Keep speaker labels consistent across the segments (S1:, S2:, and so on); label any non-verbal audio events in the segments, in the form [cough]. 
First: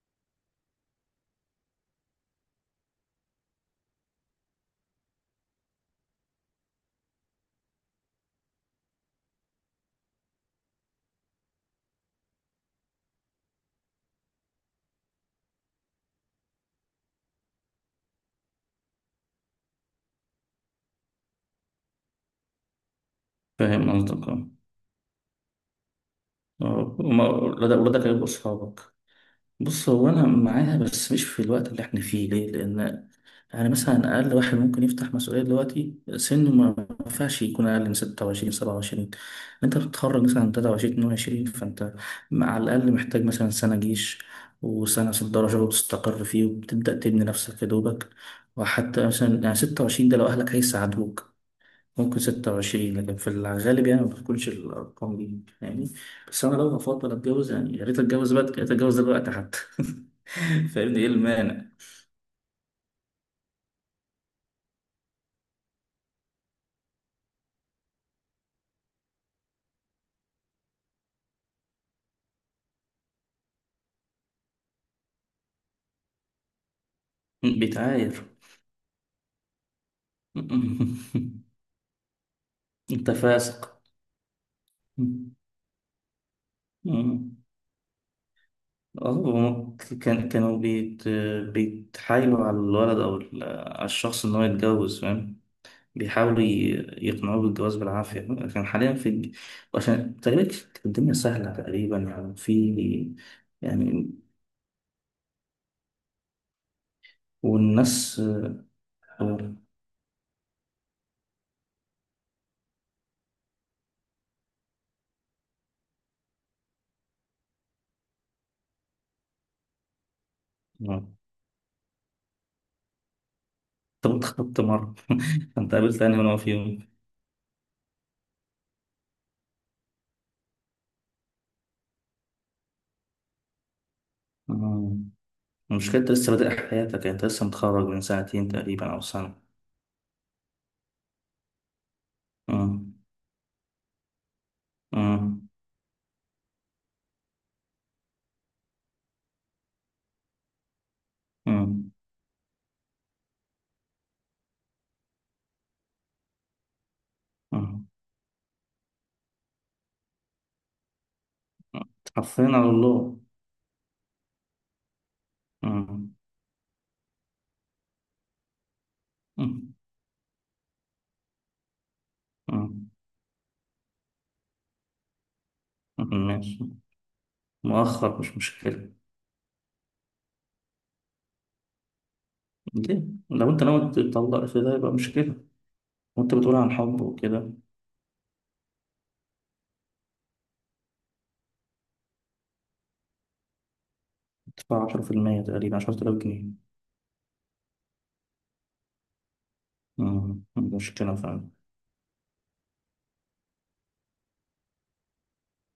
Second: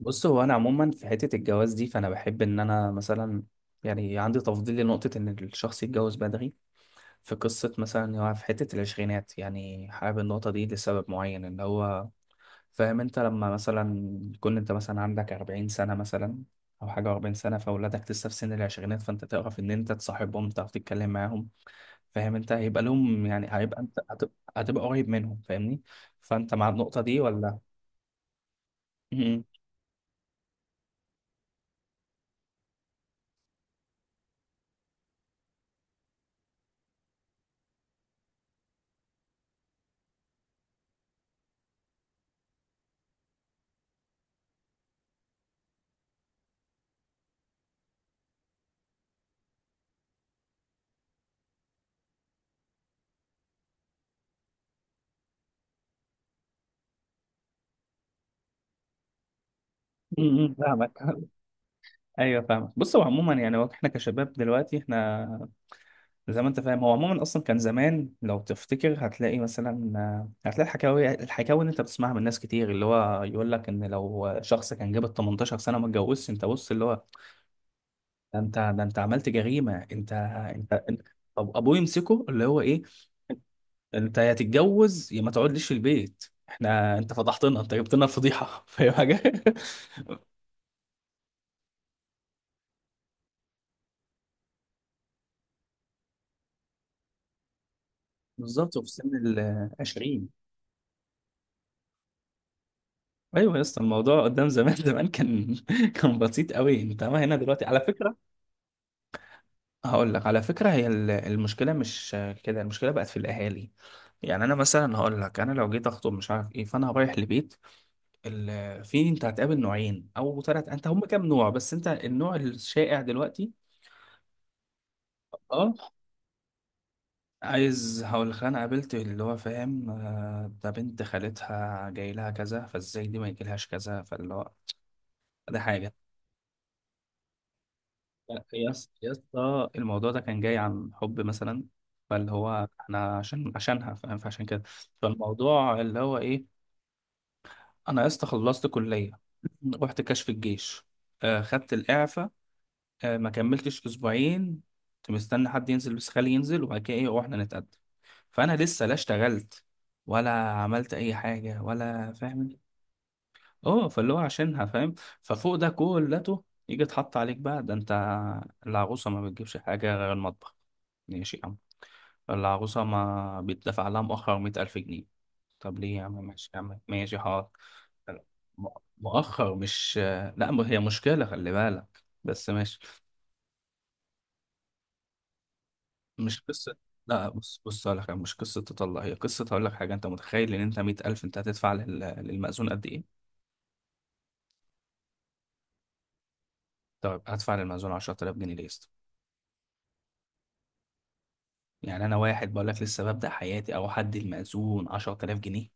S1: بص، هو انا عموما في حته الجواز دي، فانا بحب ان انا مثلا يعني عندي تفضيل لنقطه ان الشخص يتجوز بدري. في قصه مثلا إن هو في حته العشرينات، يعني حابب النقطه دي لسبب معين. ان هو فاهم انت لما مثلا تكون انت مثلا عندك 40 سنه مثلا او حاجه، 40 سنه فاولادك لسه في سن العشرينات، فانت تعرف ان انت تصاحبهم، تعرف تتكلم معاهم. فاهم انت هيبقى لهم يعني هيبقى
S2: فاهم
S1: انت
S2: قصدك
S1: هتبقى,
S2: اه.
S1: هتبقى قريب منهم، فاهمني؟ فانت مع
S2: آه،
S1: النقطه دي ولا؟
S2: ولا ده ولا ده كلام اصحابك.
S1: [laughs] م-
S2: بص هو انا معاها بس مش في الوقت اللي احنا فيه، ليه؟ لان انا مثلا اقل واحد ممكن يفتح مسؤوليه دلوقتي سنه، ما ينفعش يكون اقل من 26 27. انت بتتخرج مثلا 23 22، فانت على الاقل محتاج مثلا سنه جيش وسنه صدارة شغل تستقر فيه وبتبدا تبني نفسك يا دوبك. وحتى مثلا يعني 26، ده لو اهلك هيساعدوك ممكن 26، لكن في الغالب يعني ما بتكونش الأرقام دي يعني. بس أنا لو هفضل أتجوز، يعني يا ريت أتجوز بدري، يا ريت أتجوز دلوقتي حتى. [laughs]
S1: فاهمك.
S2: فاهمني، إيه المانع؟
S1: ايوه فاهمك. بص، هو عموما يعني هو احنا كشباب دلوقتي احنا زي ما انت فاهم، هو عموما اصلا كان زمان لو تفتكر هتلاقي مثلا، آه، هتلاقي الحكاوي اللي انت بتسمعها من ناس كتير، اللي هو يقول لك ان لو شخص كان جاب ال 18 سنه وما اتجوزش، انت بص اللي هو،
S2: بيتعاير.
S1: ده انت عملت جريمه انت. انت
S2: [laughs]
S1: طب ابوه يمسكه اللي هو ايه،
S2: أنت فاسق.
S1: انت يا تتجوز يا ما تقعدليش في البيت، احنا انت
S2: مم.
S1: فضحتنا، انت جبت لنا الفضيحه، فاهم
S2: اه
S1: حاجه؟
S2: هما
S1: [laughs]
S2: كانوا بيتحايلوا على الولد او على الشخص ان هو يتجوز فاهم. بيحاولوا يقنعوه بالجواز بالعافيه، لكن
S1: بالظبط. وفي
S2: حاليا
S1: سن
S2: في،
S1: ال
S2: عشان
S1: 20،
S2: تقريبا كانت الدنيا سهله تقريبا، يعني في.
S1: ايوه يا اسطى
S2: يعني
S1: الموضوع قدام زمان، زمان كان [laughs] كان بسيط قوي. انت ما هنا دلوقتي على فكره،
S2: والناس. آه،
S1: هقول لك على فكره، هي المشكله مش كده، المشكله بقت في الاهالي. يعني انا مثلا هقول لك، انا لو جيت اخطب مش عارف ايه، فانا رايح لبيت في انت هتقابل نوعين او ثلاث، انت هم
S2: آه،
S1: كام نوع بس؟ انت النوع الشائع دلوقتي،
S2: طب انت خطبت مرة؟ [laughs]
S1: اه
S2: انت قابلت انهي نوع فيهم؟
S1: عايز هقول لك، انا قابلت اللي هو فاهم، آه، ده بنت خالتها جاي لها كذا فازاي دي ما يجيلهاش كذا، فاللي هو
S2: آه،
S1: ده حاجه.
S2: المشكلة انت لسه بادئ حياتك، يعني انت لسه متخرج من
S1: لا،
S2: سنتين
S1: يا
S2: تقريبا
S1: اس-
S2: او
S1: يا
S2: سنة.
S1: اسطى الموضوع ده كان جاي عن حب مثلا، فاللي هو
S2: آه،
S1: احنا عشانها فاهم، فعشان كده.
S2: آه،
S1: فالموضوع اللي هو ايه، انا يا اسطى خلصت كليه، [clears throat] رحت كشف الجيش، آه خدت
S2: آه،
S1: الاعفاء، آه ما كملتش اسبوعين، كنت مستني حد ينزل بس، خالي ينزل وبعد كده ايه واحنا نتقدم.
S2: آه.
S1: فانا لسه لا اشتغلت ولا عملت اي حاجه ولا
S2: حرفيا
S1: فاهم.
S2: على الله.
S1: اه، فاللي هو عشانها فاهم. ففوق ده
S2: آه،
S1: كلته يجي اتحط عليك بقى ده انت، العروسه ما
S2: آه،
S1: بتجيبش حاجه غير المطبخ؟ ماشي يا عم.
S2: آه.
S1: العروسه ما بيتدفع لها مؤخر مية ألف جنيه؟ طب ليه
S2: آه،
S1: يا عم؟ ماشي يا
S2: ماشي.
S1: عم، ماشي حاضر.
S2: مؤخر مش
S1: م-
S2: مشكلة.
S1: مؤخر مش، لا ما هي مشكله خلي بالك، بس ماشي.
S2: ليه؟ لو انت ناوي تطلق في ده يبقى مشكلة، وانت
S1: مش
S2: بتقول عن
S1: قصه،
S2: حب
S1: لا
S2: وكده.
S1: بص بص هقول لك، مش قصه تطلع هي قصه، هقول لك حاجه. انت متخيل ان انت 100000 انت هتدفع للمأذون قد ايه؟
S2: تدفع 10% تقريبا، 10000 جنيه.
S1: طيب هدفع للمأذون 10000 جنيه ليه؟
S2: آه، مشكلة فعلا.
S1: يعني انا واحد بقول لك لسه ببدأ حياتي، او حد المأذون 10000 جنيه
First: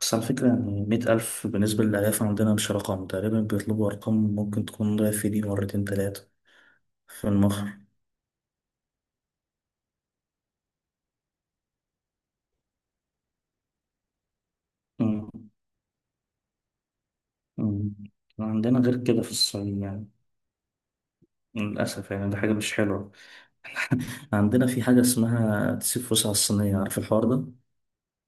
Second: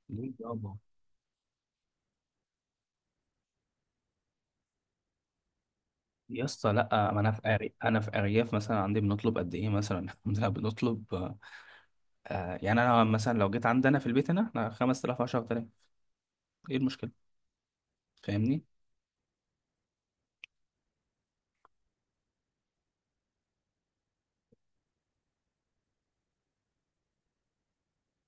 S2: بس على
S1: ليه
S2: فكرة،
S1: يابا؟
S2: يعني 100 ألف بالنسبة للألاف عندنا مش رقم، تقريبا بيطلبوا أرقام ممكن تكون ضعف دي مرتين تلاتة.
S1: يا اسطى لا، ما
S2: في
S1: انا في
S2: المخر.
S1: انا في ارياف مثلا، عندي بنطلب قد ايه مثلا؟ [laughs] الحمد لله بنطلب آه. آه، يعني انا مثلا لو جيت عندنا في البيت هنا، احنا 5000
S2: مم.
S1: 10000، ايه المشكله؟
S2: مم.
S1: فاهمني؟
S2: عندنا غير كده في الصين يعني. للأسف يعني ده حاجة مش حلوة. [laughs] عندنا في حاجة اسمها تسيب فلوس على الصينية، عارف الحوار ده؟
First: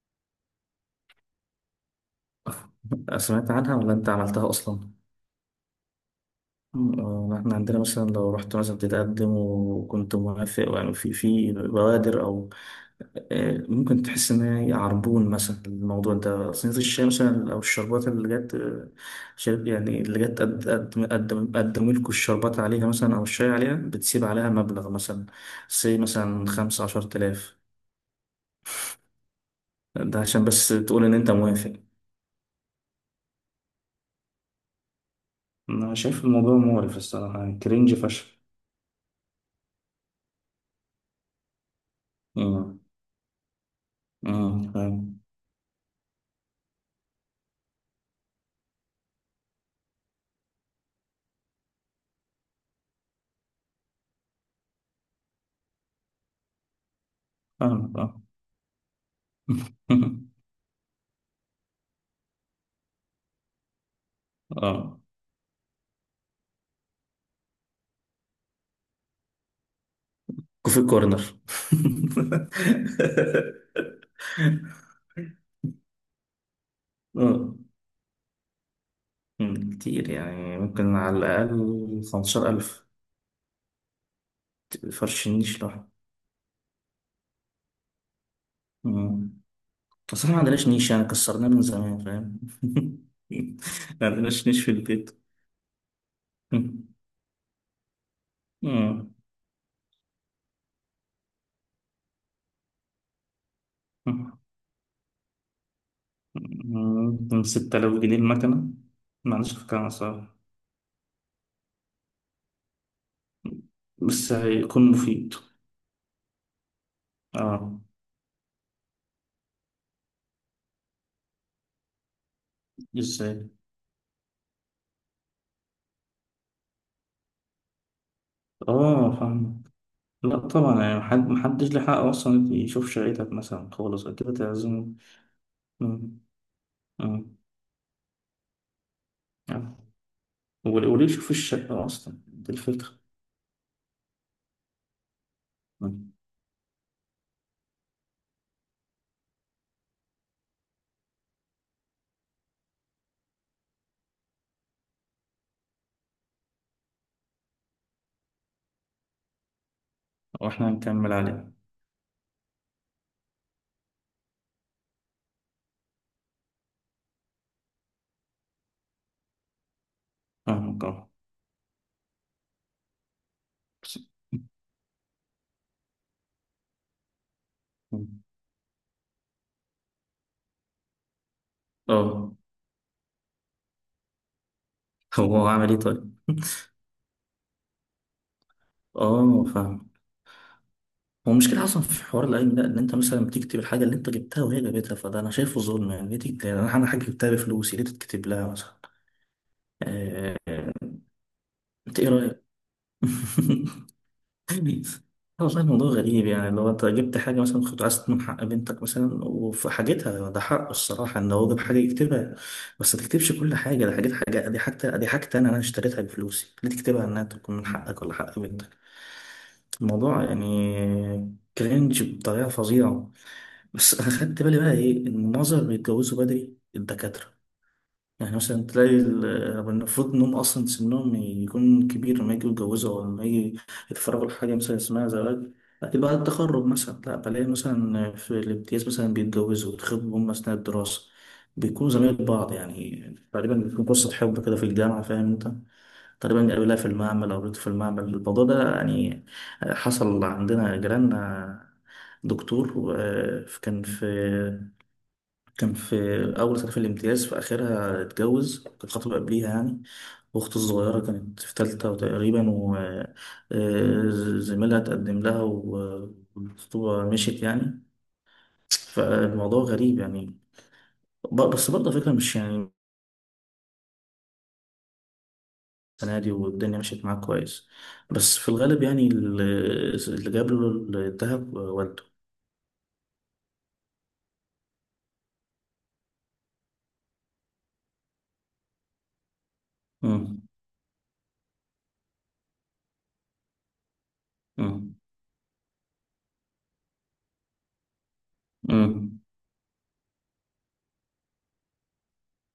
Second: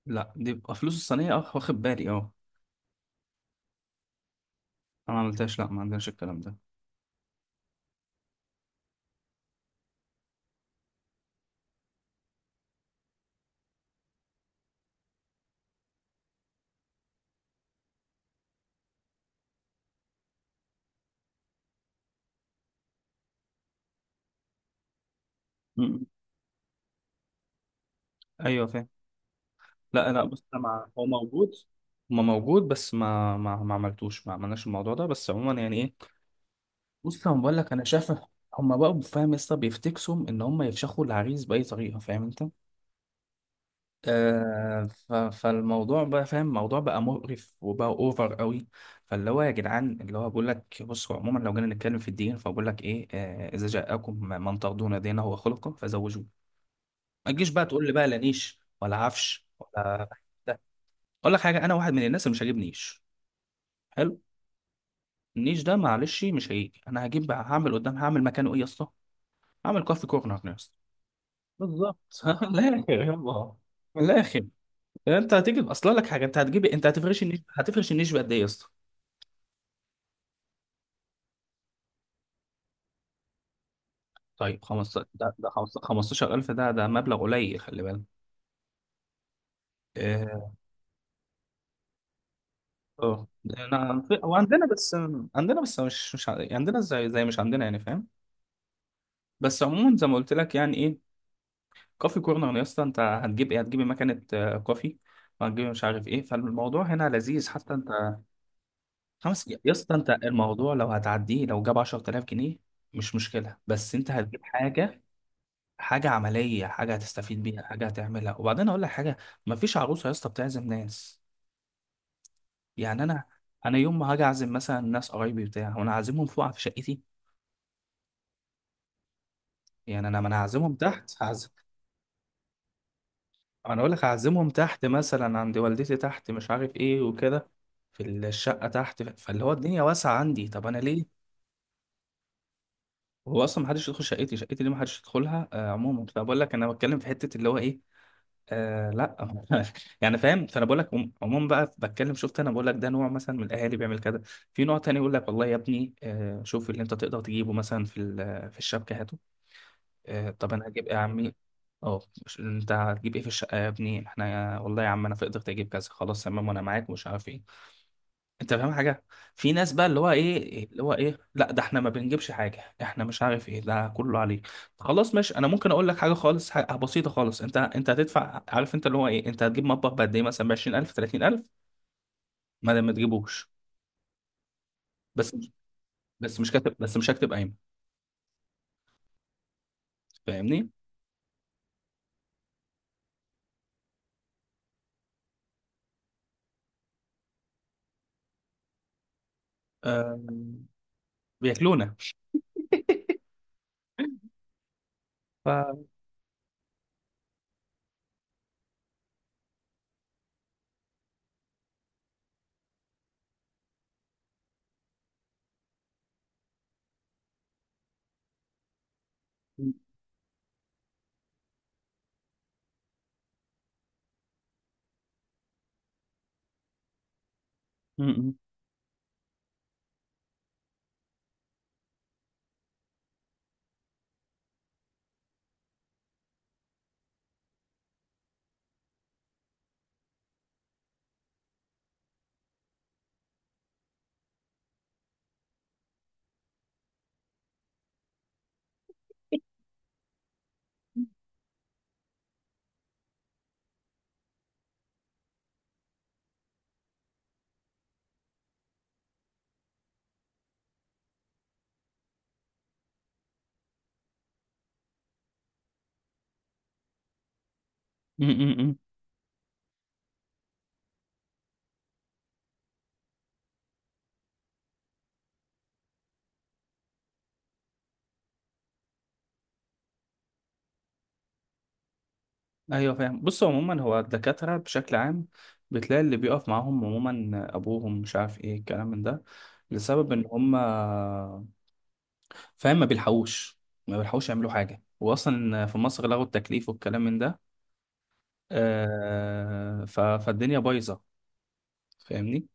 S1: لا دي بقى فلوس الصينيه، اه واخد بالي اه.
S2: [laughs] سمعت عنها ولا أنت عملتها أصلا؟
S1: انا ما عملتهاش، لا ما عندناش الكلام ده.
S2: آه، احنا عندنا مثلا لو رحت مثلا تتقدم وكنت موافق، يعني في بوادر او. آه، ممكن تحس إن هي عربون مثلا. الموضوع ده صينية الشاي مثلا أو الشربات اللي جت آه، شرب، يعني اللي جت قدموا لكم الشربات عليها مثلا أو الشاي عليها، بتسيب عليها مبلغ مثلا سي
S1: م-
S2: مثلا 15000.
S1: ايوه فاهم. لا
S2: ده
S1: لا بص،
S2: عشان
S1: أنا
S2: بس
S1: مع... هو
S2: تقول إن أنت
S1: موجود،
S2: موافق.
S1: ما موجود بس ما ما عملتوش، ما عملناش الموضوع ده بس. عموما يعني
S2: أنا
S1: ايه،
S2: شايف الموضوع مقرف
S1: بص
S2: الصراحة،
S1: لما بقول
S2: يعني
S1: لك انا
S2: كرنج
S1: شايف
S2: فشخ.
S1: [laughs] هما بقى فاهم لسه بيفتكسوا ان هما يفشخوا العريس باي طريقه، فاهم انت؟
S2: أمم،
S1: آه
S2: فاهم.
S1: فالموضوع بقى فاهم، الموضوع بقى مقرف وبقى اوفر قوي. فاللي هو يا جدعان اللي هو بقول لك، بصوا عموما لو جينا نتكلم في الدين فبقول لك ايه، آه اذا جاءكم من ترضون دينه وخلقه فزوجوه. ما تجيش بقى تقول لي
S2: فاهم
S1: بقى لا
S2: آه.
S1: نيش ولا عفش ولا،
S2: [laughs]
S1: ده اقول لك حاجه، انا واحد من الناس اللي مش هجيب نيش. حلو،
S2: آه.
S1: النيش ده معلش مش هيجي، انا هجيب هعمل قدام، هعمل مكانه ايه يا اسطى؟ هعمل كوفي كورنر.
S2: كوفي كورنر. [laughs]
S1: بالظبط [laughs] من الاخر يلا، من الاخر. انت هتجيب اصلا لك حاجه، انت هتجيب انت هتفرش النيش،
S2: آه.
S1: هتفرش النيش بقد ايه يا اسطى؟
S2: مم، كتير يعني ممكن على الأقل 15 ألف.
S1: طيب 15
S2: فرش
S1: ده،
S2: النيش لوحده.
S1: 15000 ده مبلغ قليل، خلي بالك.
S2: مم. أصل إحنا ما
S1: اه
S2: عندناش نيش يعني، كسرناه من زمان فاهم.
S1: آه.
S2: [laughs]
S1: انا
S2: ما
S1: في- هو
S2: عندناش نيش
S1: عندنا
S2: في
S1: بس،
S2: البيت.
S1: عندنا بس مش مش عندنا
S2: مم.
S1: زي زي، مش عندنا يعني، فاهم؟
S2: مم.
S1: بس عموما زي ما قلت لك يعني ايه، كوفي كورنر يا اسطى، انت هتجيب ايه؟ هتجيب مكنه آه، كوفي، وهتجيب مش عارف ايه، فالموضوع هنا
S2: مم.
S1: لذيذ حتى
S2: ستة
S1: انت.
S2: آلاف جنيه المكنة. ما
S1: خمس
S2: عنديش
S1: يا
S2: فكرة عن
S1: اسطى، انت
S2: صراحة،
S1: الموضوع لو هتعديه لو جاب 10000 جنيه، مش مشكله، بس انت
S2: بس
S1: هتجيب
S2: هيكون
S1: حاجه،
S2: مفيد.
S1: حاجه عمليه، حاجه هتستفيد بيها،
S2: اه.
S1: حاجه هتعملها. وبعدين اقول لك حاجه، مفيش عروسه يا اسطى بتعزم ناس. يعني انا،
S2: ازاي؟
S1: انا يوم ما هاجي اعزم مثلا ناس قرايبي بتاع، وانا عازمهم فوق في شقتي؟
S2: اه فاهم.
S1: يعني انا ما
S2: لا
S1: انا هعزمهم
S2: طبعا، يعني
S1: تحت، هعزم.
S2: محدش له حق اصلا يشوف شقتك مثلا
S1: انا اقول لك
S2: خالص، اكيد
S1: هعزمهم تحت
S2: هتعزمه.
S1: مثلا عند والدتي
S2: مم.
S1: تحت مش عارف ايه
S2: مم.
S1: وكده، في الشقه تحت، فاللي هو الدنيا
S2: آه.
S1: واسعه عندي. طب انا
S2: وليه
S1: ليه،
S2: يشوف الشقة أصلا، دي الفكرة.
S1: هو اصلا ما حدش يدخل شقتي، شقتي ليه ما حدش يدخلها آه. عموما
S2: مم.
S1: فبقول لك، انا بتكلم في حته اللي هو ايه. آه لا [laughs] يعني فاهم. فانا بقول لك، عموما بقى بتكلم، شفت انا بقول لك، ده نوع مثلا من الاهالي بيعمل كده. في نوع تاني يقول لك، والله يا ابني آه شوف اللي انت تقدر تجيبه مثلا في في الشبكه، هاته. آه طب
S2: وإحنا
S1: انا هجيب ايه يا
S2: هنكمل
S1: عمي؟
S2: عليه.
S1: اه انت هتجيب ايه في الشقه يا ابني؟ احنا والله يا عم، انا في قدرتي اجيب كذا خلاص تمام، وانا معاك ومش عارف ايه، انت فاهم حاجه؟ في ناس بقى اللي هو ايه اللي
S2: فاهمك
S1: هو
S2: أه.
S1: ايه، لا ده احنا ما بنجيبش حاجه، احنا مش عارف ايه ده
S2: بس-
S1: كله عليه. خلاص ماشي، انا ممكن اقول لك حاجه خالص، حاجة بسيطه خالص، انت انت
S2: مم.
S1: هتدفع عارف انت اللي هو ايه، انت هتجيب مطبخ بقد ايه مثلا، ب 20000 30000،
S2: أه.
S1: ما دام ما تجيبوش بس،
S2: هو عمل إيه طيب؟
S1: بس مش
S2: [laughs]
S1: كاتب، بس مش هكتب قايمه،
S2: أه فاهم.
S1: فاهمني؟
S2: هو المشكلة أصلا في حوار العلم ده، إن أنت مثلا بتكتب الحاجة اللي أنت جبتها وهي جابتها، فده أنا شايفه ظلم. يعني ليه تكتب، يعني أنا حاجة جبتها بفلوسي، ليه تتكتب لها مثلا؟
S1: آه
S2: آه،
S1: بياكلونا.
S2: أنت إيه رأيك؟ [laughs] غريب. هو
S1: ف
S2: والله الموضوع غريب. يعني لو انت جبت حاجة مثلا كنت عايز تضمن حق بنتك مثلا، وفي حاجتها ده حقه الصراحة ان هو جاب حاجة يكتبها. بس ما تكتبش كل حاجة، ده حاجات، حاجة دي حاجة دي حاجة انا اشتريتها بفلوسي، ليه تكتبها انها تكون من حقك ولا حق بنتك؟
S1: م-
S2: الموضوع يعني كرنج بطريقة فظيعة. بس انا خدت بالي بقى ايه، ان معظم اللي بيتجوزوا بدري الدكاترة.
S1: م-
S2: يعني مثلا تلاقي يعني المفروض إنهم أصلا سنهم يكون كبير لما يجوا يتجوزوا أو لما يجي يتفرغوا لحاجة مثلا اسمها زواج. لكن بعد التخرج مثلا لا، بلاقي مثلا في الامتياز مثلا بيتجوزوا ويتخطبوا هم أثناء الدراسة. بيكونوا زمايل بعض، يعني تقريبا بتكون قصة حب كده في الجامعة، فاهم أنت. تقريبا قابلها في المعمل أو قابلته في المعمل، الموضوع ده يعني حصل عندنا جيراننا. دكتور آه، كان في أول سنة في الامتياز، في آخرها اتجوز، كانت خطبة قبليها يعني. وأخته الصغيرة كانت في تالتة تقريبا، وزميلها تقدم لها والخطوبة مشيت يعني.
S1: م- م- م.
S2: فالموضوع غريب يعني. بس برضه على فكرة، مش يعني السنة دي والدنيا مشيت معاه كويس. بس في الغالب يعني اللي جاب له الذهب والده.
S1: ايوه فاهم. بص عموما، هو الدكاترة بشكل عام بتلاقي اللي بيقف معاهم عموما ابوهم مش عارف ايه الكلام من ده، لسبب ان
S2: مم.
S1: هم فاهم ما بيلحقوش، ما بيلحقوش يعملوا حاجة،
S2: مم.
S1: واصلا في مصر لغوا التكليف والكلام من ده.
S2: مم.
S1: آه فالدنيا بايظة، فاهمني؟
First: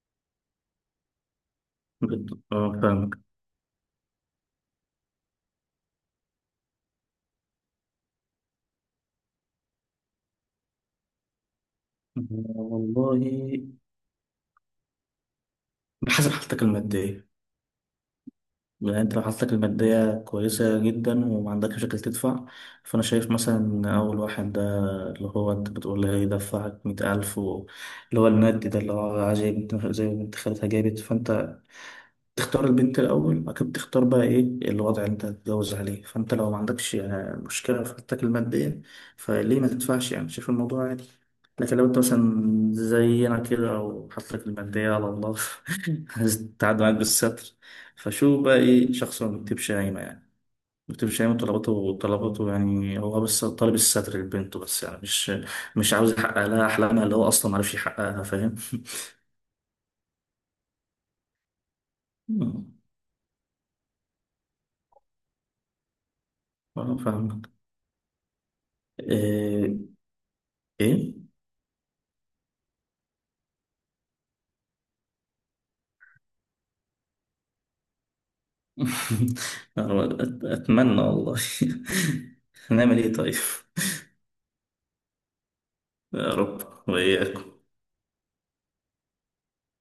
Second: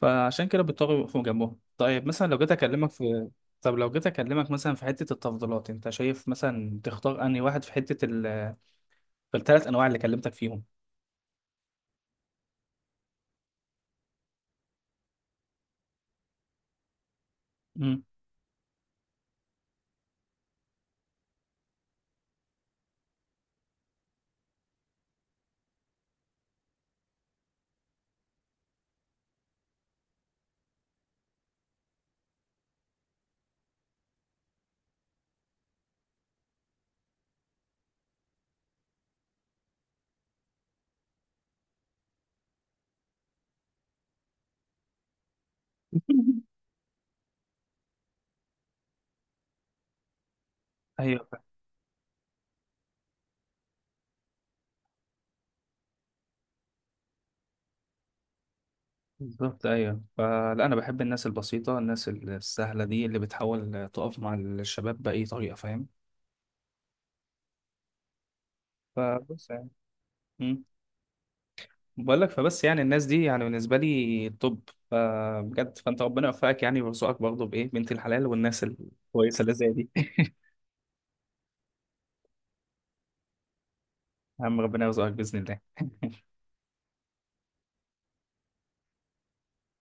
S1: فعشان كده بيضطروا يقفوا جنبهم. طيب مثلا لو جيت
S2: اه
S1: اكلمك
S2: فاهمك.
S1: في، طب لو جيت اكلمك مثلا في حتة التفضيلات، انت شايف مثلا تختار انهي واحد في حتة في الثلاث انواع اللي كلمتك فيهم؟
S2: والله بحسب حالتك المادية.
S1: مم.
S2: يعني انت لو حالتك المادية كويسة جدا وما عندكش مشاكل تدفع، فأنا شايف مثلا إن أول واحد ده، اللي هو أنت بتقول لي هيدفعك 100 ألف اللي هو المادي، ده اللي هو عايز زي ما بنت خالتها جابت. فأنت تختار البنت الأول، بعد كده بتختار بقى إيه الوضع اللي أنت هتتجوز عليه. فأنت لو ما عندكش آه، مشكلة في حالتك المادية، فليه ما تدفعش؟ يعني شايف الموضوع عادي. لكن لو أنت مثلا زينا كده أو حالتك المادية على الله، [laughs]
S1: [laughs]
S2: هتتعدى معاك بالستر. فشو بقى إيه، شخص ما بيكتبش قايمة يعني، ما بيكتبش
S1: ايوه
S2: قايمة طلباته، طلباته يعني هو بس طالب الستر لبنته بس، يعني مش عاوز يحقق لها أحلامها اللي هو أصلا ما عرفش يحققها، فاهم؟
S1: بالظبط، ايوه. فلا، انا بحب الناس البسيطه، الناس السهله
S2: [laughs]
S1: دي اللي بتحاول تقف مع الشباب باي طريقه، فاهم؟
S2: آه، فاهمك.
S1: فبص يعني،
S2: إيه؟
S1: امم،
S2: إيه؟
S1: بقول لك، فبس يعني الناس دي يعني بالنسبه لي توب، فبجد فانت ربنا يوفقك يعني ويرزقك برضه بايه، بنت الحلال والناس
S2: [laughs]
S1: الكويسه اللي زي
S2: يا
S1: دي.
S2: رب،
S1: [laughs]
S2: أتمنى والله. [laughs] هنعمل إيه طيب؟ [laughs]
S1: يا عم ربنا يرزقك باذن الله.
S2: يا رب. وإياك.